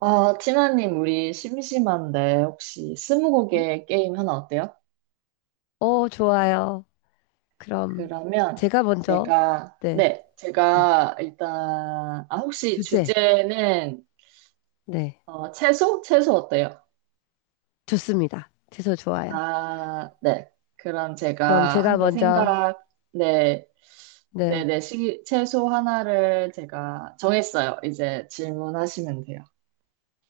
아, 티나님, 우리 심심한데 혹시 스무고개 게임 하나 어때요? 어, 좋아요. 그럼 그러면 제가 먼저, 제가, 네, 네, 네. 제가 일단, 아, 혹시 주제, 주제는 네, 채소? 채소 어때요? 좋습니다. 주소 좋아요. 아, 네. 그럼 그럼 제가 제가 한 개 먼저, 생각, 네, 네, 채소 하나를 제가 정했어요. 이제 질문하시면 돼요.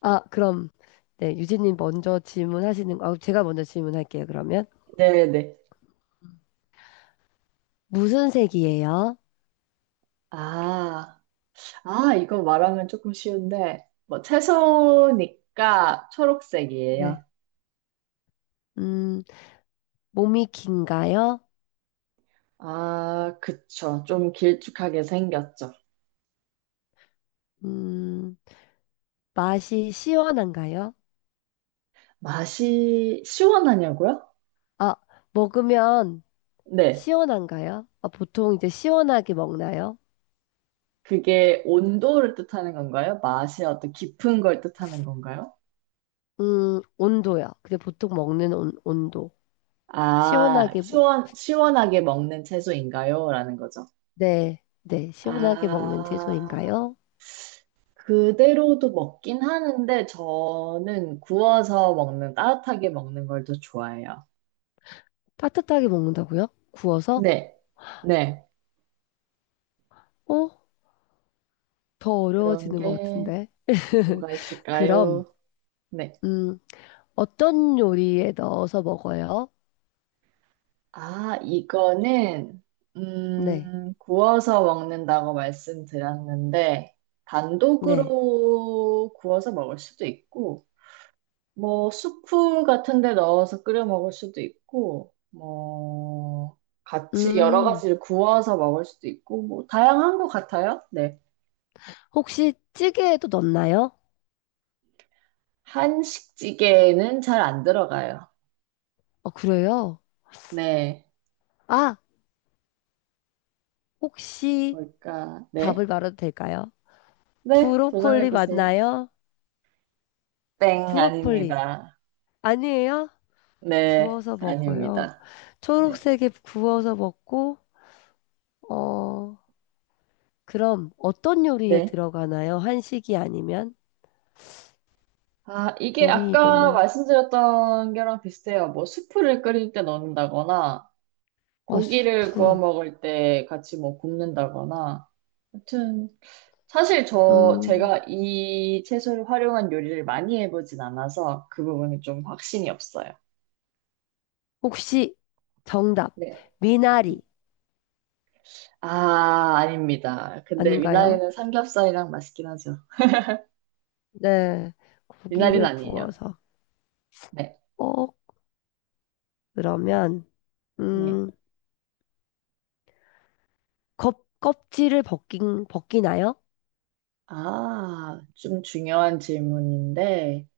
아, 그럼, 네, 유진님 먼저 아, 제가 먼저 질문할게요, 그러면. 네, 네. 무슨 색이에요? 아. 아, 이거 말하면 조금 쉬운데, 뭐, 채소니까 네, 초록색이에요. 음, 몸이 긴가요? 아, 그쵸. 좀 길쭉하게 생겼죠. 음, 맛이 시원한가요? 맛이 시원하냐고요? 아, 먹으면 네. 시원한가요? 아, 보통 이제 시원하게 먹나요? 그게 온도를 뜻하는 건가요? 맛이 어떤 깊은 걸 뜻하는 건가요? 온도요. 근데 보통 먹는 온도. 아, 시원하게 먹, 시원하게 먹는 채소인가요? 라는 거죠. 네, 네, 시원하게 먹는 아, 채소인가요? 그대로도 먹긴 하는데, 저는 구워서 먹는, 따뜻하게 먹는 걸 더 좋아해요. 따뜻하게 먹는다고요? 구워서? 네, 네. 어? 더 그런 어려워지는 것 게 같은데. 뭐가 그럼, 있을까요? 네. 음, 어떤 요리에 넣어서 먹어요? 아, 이거는, 네, 구워서 먹는다고 말씀드렸는데, 네. 단독으로 구워서 먹을 수도 있고, 뭐, 수프 같은 데 넣어서 끓여 먹을 수도 있고, 뭐, 같이 여러 음, 가지를 구워서 먹을 수도 있고, 뭐, 다양한 것 같아요. 네. 혹시 찌개에도 넣나요? 한식찌개에는 잘 안 들어가요. 어, 그래요? 네. 아, 혹시 뭘까? 답을 네. 말해도 될까요? 네, 브로콜리 도전해보세요. 맞나요? 땡, 브로콜리. 아닙니다. 아니에요? 네, 구워서 먹어요. 아닙니다. 네. 초록색에 구워서 먹고, 어, 그럼 어떤 요리에 네. 들어가나요? 한식이 아니면? 아, 이게 요리 아까 이름을. 말씀드렸던 게랑 비슷해요. 뭐, 수프를 끓일 때 넣는다거나, 어, 고기를 구워 수프. 먹을 때 같이 뭐 굽는다거나. 아무튼, 사실 음, 제가 이 채소를 활용한 요리를 많이 해보진 않아서 그 부분이 좀 확신이 없어요. 혹시 정답. 네. 네. 미나리 아, 아닙니다. 근데 아닌가요? 미나리는 삼겹살이랑 맛있긴 하죠. 네. 미나리는 고기를 아니에요. 구워서. 네, 어, 그러면, 네. 음, 껍질을 벗기나요? 아, 좀 중요한 질문인데,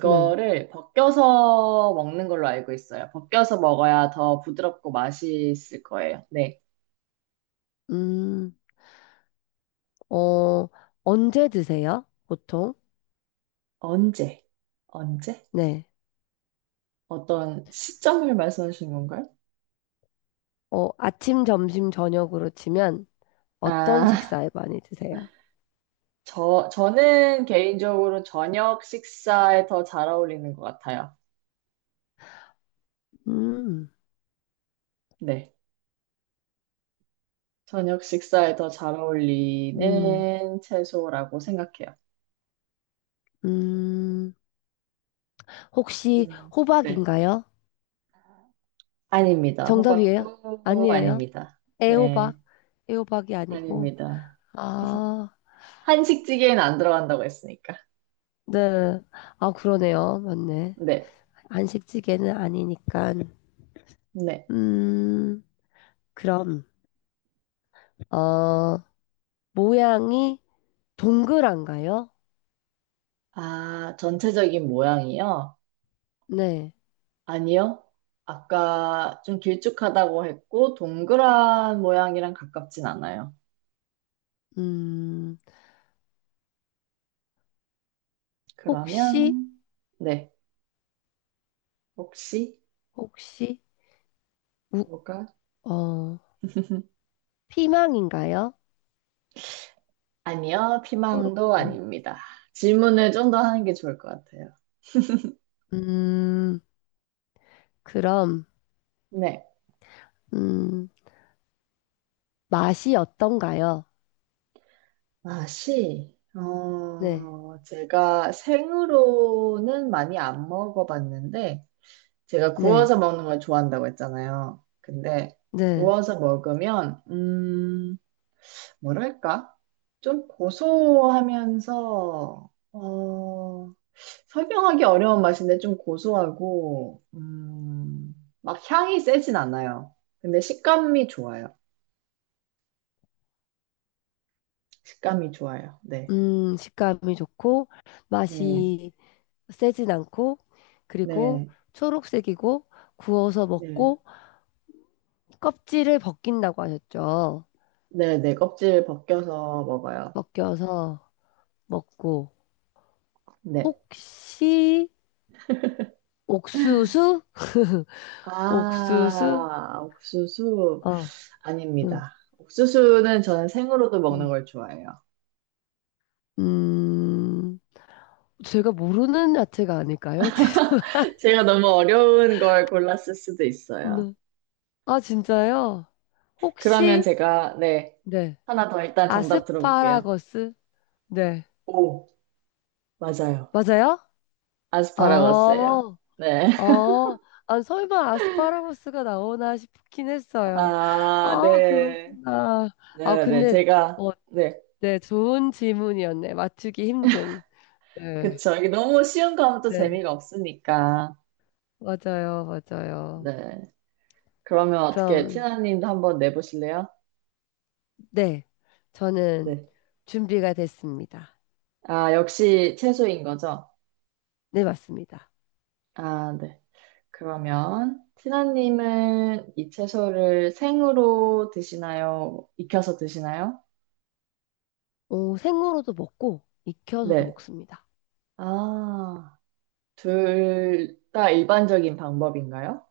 네. 벗겨서 먹는 걸로 알고 있어요. 벗겨서 먹어야 더 부드럽고 맛있을 거예요. 네. 음, 어, 언제 드세요? 보통? 언제? 언제? 네. 어떤 시점을 말씀하시는 건가요? 어, 아침, 점심, 저녁으로 치면 어떤 아, 식사에 많이 드세요? 저는 개인적으로 저녁 식사에 더 잘 어울리는 것 같아요. 음, 네. 저녁 식사에 더 잘 음, 어울리는 채소라고 생각해요. 음. 혹시 질문. 네. 호박인가요? 아닙니다. 정답이에요? 호박도 아니에요? 아닙니다. 네, 애호박? 애호박이 아니고. 아닙니다. 아, 한식찌개에는 안 들어간다고 했으니까. 네. 아, 그러네요. 맞네. 네, 한식찌개는 아니니까. 네. 음, 그럼, 어, 모양이 동그란가요? 아, 전체적인 모양이요? 네. 아니요. 아까 좀 길쭉하다고 했고, 동그란 모양이랑 가깝진 않아요. 음, 혹시, 그러면, 네. 혹시, 혹시, 우, 뭐가? 어, 피망인가요? 아니요. 피망도 초록피망. 아닙니다. 질문을 좀 더 하는 게 좋을 것 같아요. 음, 그럼, 네. 음, 맛이 어떤가요? 맛이 네, 제가 생으로는 많이 안 먹어봤는데, 제가 네, 구워서 먹는 걸 좋아한다고 했잖아요. 근데 네. 구워서 먹으면, 뭐랄까? 좀 고소하면서, 어, 설명하기 어려운 맛인데 좀 고소하고, 막 향이 세진 않아요. 근데 식감이 좋아요. 네. 식감이 좋고, 네. 맛이 세진 않고, 그리고 네. 초록색이고, 구워서 네. 먹고, 껍질을 벗긴다고 하셨죠. 네네, 껍질 벗겨서 먹어요. 벗겨서 먹고, 네. 혹시, 옥수수? 옥수수? 아, 옥수수? 어, 음, 아닙니다. 옥수수는 저는 생으로도 먹는 음, 걸 좋아해요. 음. 제가 모르는 야채가 아닐까요? 제가 너무 어려운 걸 골랐을 수도 있어요. 죄송합니다. 아, 진짜요? 그러면 혹시, 네. 하나 더 일단 정답 들어볼게요. 아스파라거스? 네. 오, 맞아요. 맞아요? 아스파라거스예요. 아, 네. 아, 아, 설마 아스파라거스가 나오나 싶긴 했어요. 아, 아, 네. 그렇구나. 아, 네, 네. 근데, 제가, 어, 네. 네. 좋은 질문이었네. 맞추기 힘든. 네. 그쵸. 이게 너무 쉬운 거 하면 또 네. 재미가 없으니까. 맞아요. 맞아요. 네. 그러면 어떻게 그럼, 티나님도 한번 내보실래요? 네. 저는 네. 준비가 됐습니다. 아, 역시 채소인 거죠? 네, 맞습니다. 아, 네. 그러면 티나님은 이 채소를 생으로 드시나요? 익혀서 드시나요? 어, 생으로도 먹고 익혀서도 네. 먹습니다. 아, 둘 다 일반적인 방법인가요?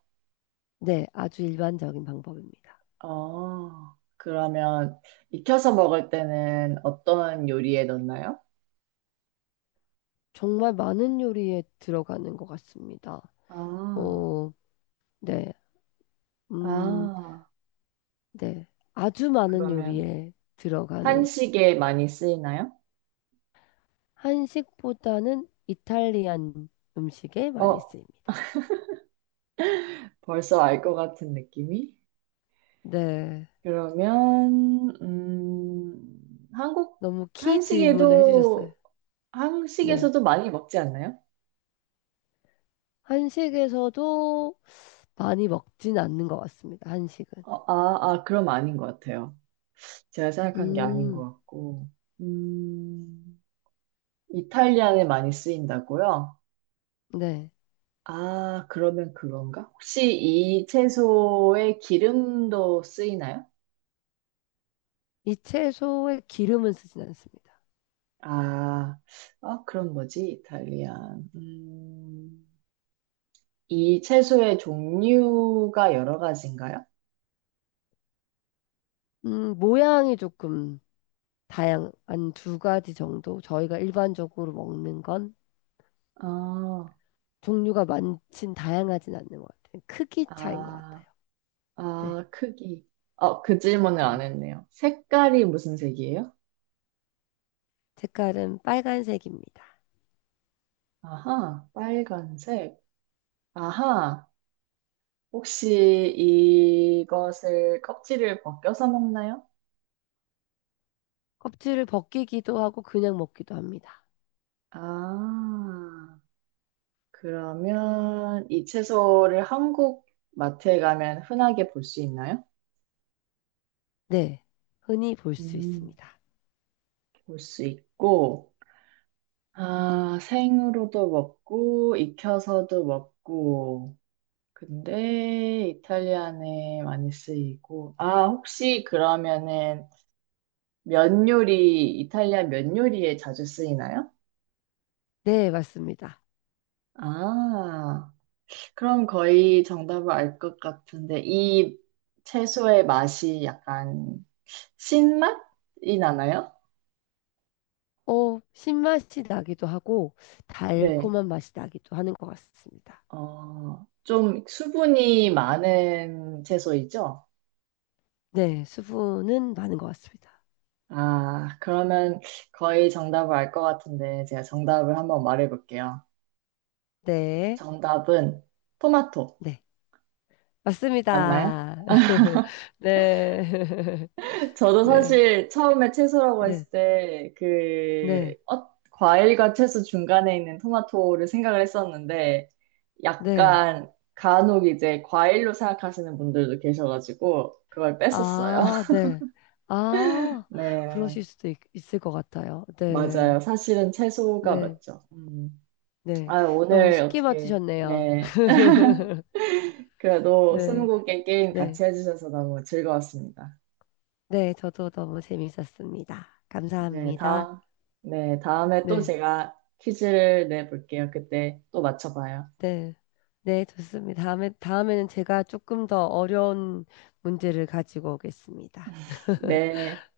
네, 아주 일반적인 방법입니다. 어, 그러면 익혀서 먹을 때는 어떤 요리에 넣나요? 정말 많은 요리에 들어가는 것 같습니다. 아, 어, 네, 음, 아, 네, 아주 많은 그러면 요리에 들어가는 한식에 많이 쓰이나요? 한식보다는 이탈리안 음식에 많이 어, 쓰입니다. 벌써 알 것 같은 느낌이? 네, 그러면, 너무 키 질문을 해주셨어요. 한식에도, 네, 한식에서도 많이 먹지 않나요? 한식에서도 많이 먹진 않는 것 같습니다. 한식은. 그럼 아닌 것 같아요. 제가 생각한 게 아닌 것 음, 같고. 음, 이탈리안에 많이 쓰인다고요? 네. 아, 그러면 그건가? 혹시 이 채소에 기름도 쓰이나요? 이 채소에 기름은 쓰진 않습니다. 아, 아, 그럼 뭐지? 이탈리안. 이 채소의 종류가 여러 가지인가요? 모양이 조금 다양한 두 가지 정도 저희가 일반적으로 먹는 건 아, 종류가 많진 다양하진 않는 것 같아요. 크기 차이인 것 아, 같아요. 네. 아, 크기. 어, 그 질문을 안 했네요. 색깔이 무슨 색이에요? 색깔은 빨간색입니다. 아하, 빨간색. 아하, 혹시 이것을 껍질을 벗겨서 먹나요? 껍질을 벗기기도 하고 그냥 먹기도 합니다. 아, 그러면 이 채소를 한국 마트에 가면 흔하게 볼 수 있나요? 네. 흔히 볼 수 음, 있습니다. 볼 수 있고, 아, 생으로도 먹고, 익혀서도 먹고, 근데 이탈리안에 많이 쓰이고. 아, 혹시 그러면은 면 요리, 이탈리안 면 요리에 자주 쓰이나요? 네, 맞습니다. 아, 그럼 거의 정답을 알 것 같은데, 이 채소의 맛이 약간 신맛이 나나요? 어, 신맛이 나기도 하고 네. 달콤한 맛이 나기도 하는 것 같습니다. 어, 좀 수분이 많은 채소이죠? 네, 수분은 많은 것 같습니다. 아, 그러면 거의 정답을 알 것 같은데 제가 정답을 한번 말해볼게요. 네. 정답은 토마토 네. 맞나요? 맞습니다. 네. 저도 네. 사실 처음에 채소라고 네. 했을 때 그 네. 과일과 채소 중간에 있는 토마토를 생각을 했었는데 네. 약간 간혹 이제 과일로 생각하시는 분들도 계셔가지고 그걸 뺐었어요. 아, 네. 아, 네, 그러실 수도 있을 것 같아요. 네. 맞아요. 사실은 채소가 네. 맞죠. 음. 네. 아, 너무 오늘 쉽게 어떻게 맞추셨네요. 네. 그래도 네. 스무고개 게임 네. 같이 해주셔서 너무 즐거웠습니다. 네. 저도 너무 재밌었습니다. 네, 감사합니다. 다, 네, 다음에 또 네. 제가 퀴즈를 내볼게요. 그때 또 맞춰봐요. 네. 네. 좋습니다. 다음에, 다음에는 제가 조금 더 어려운 문제를 가지고 오겠습니다. 네.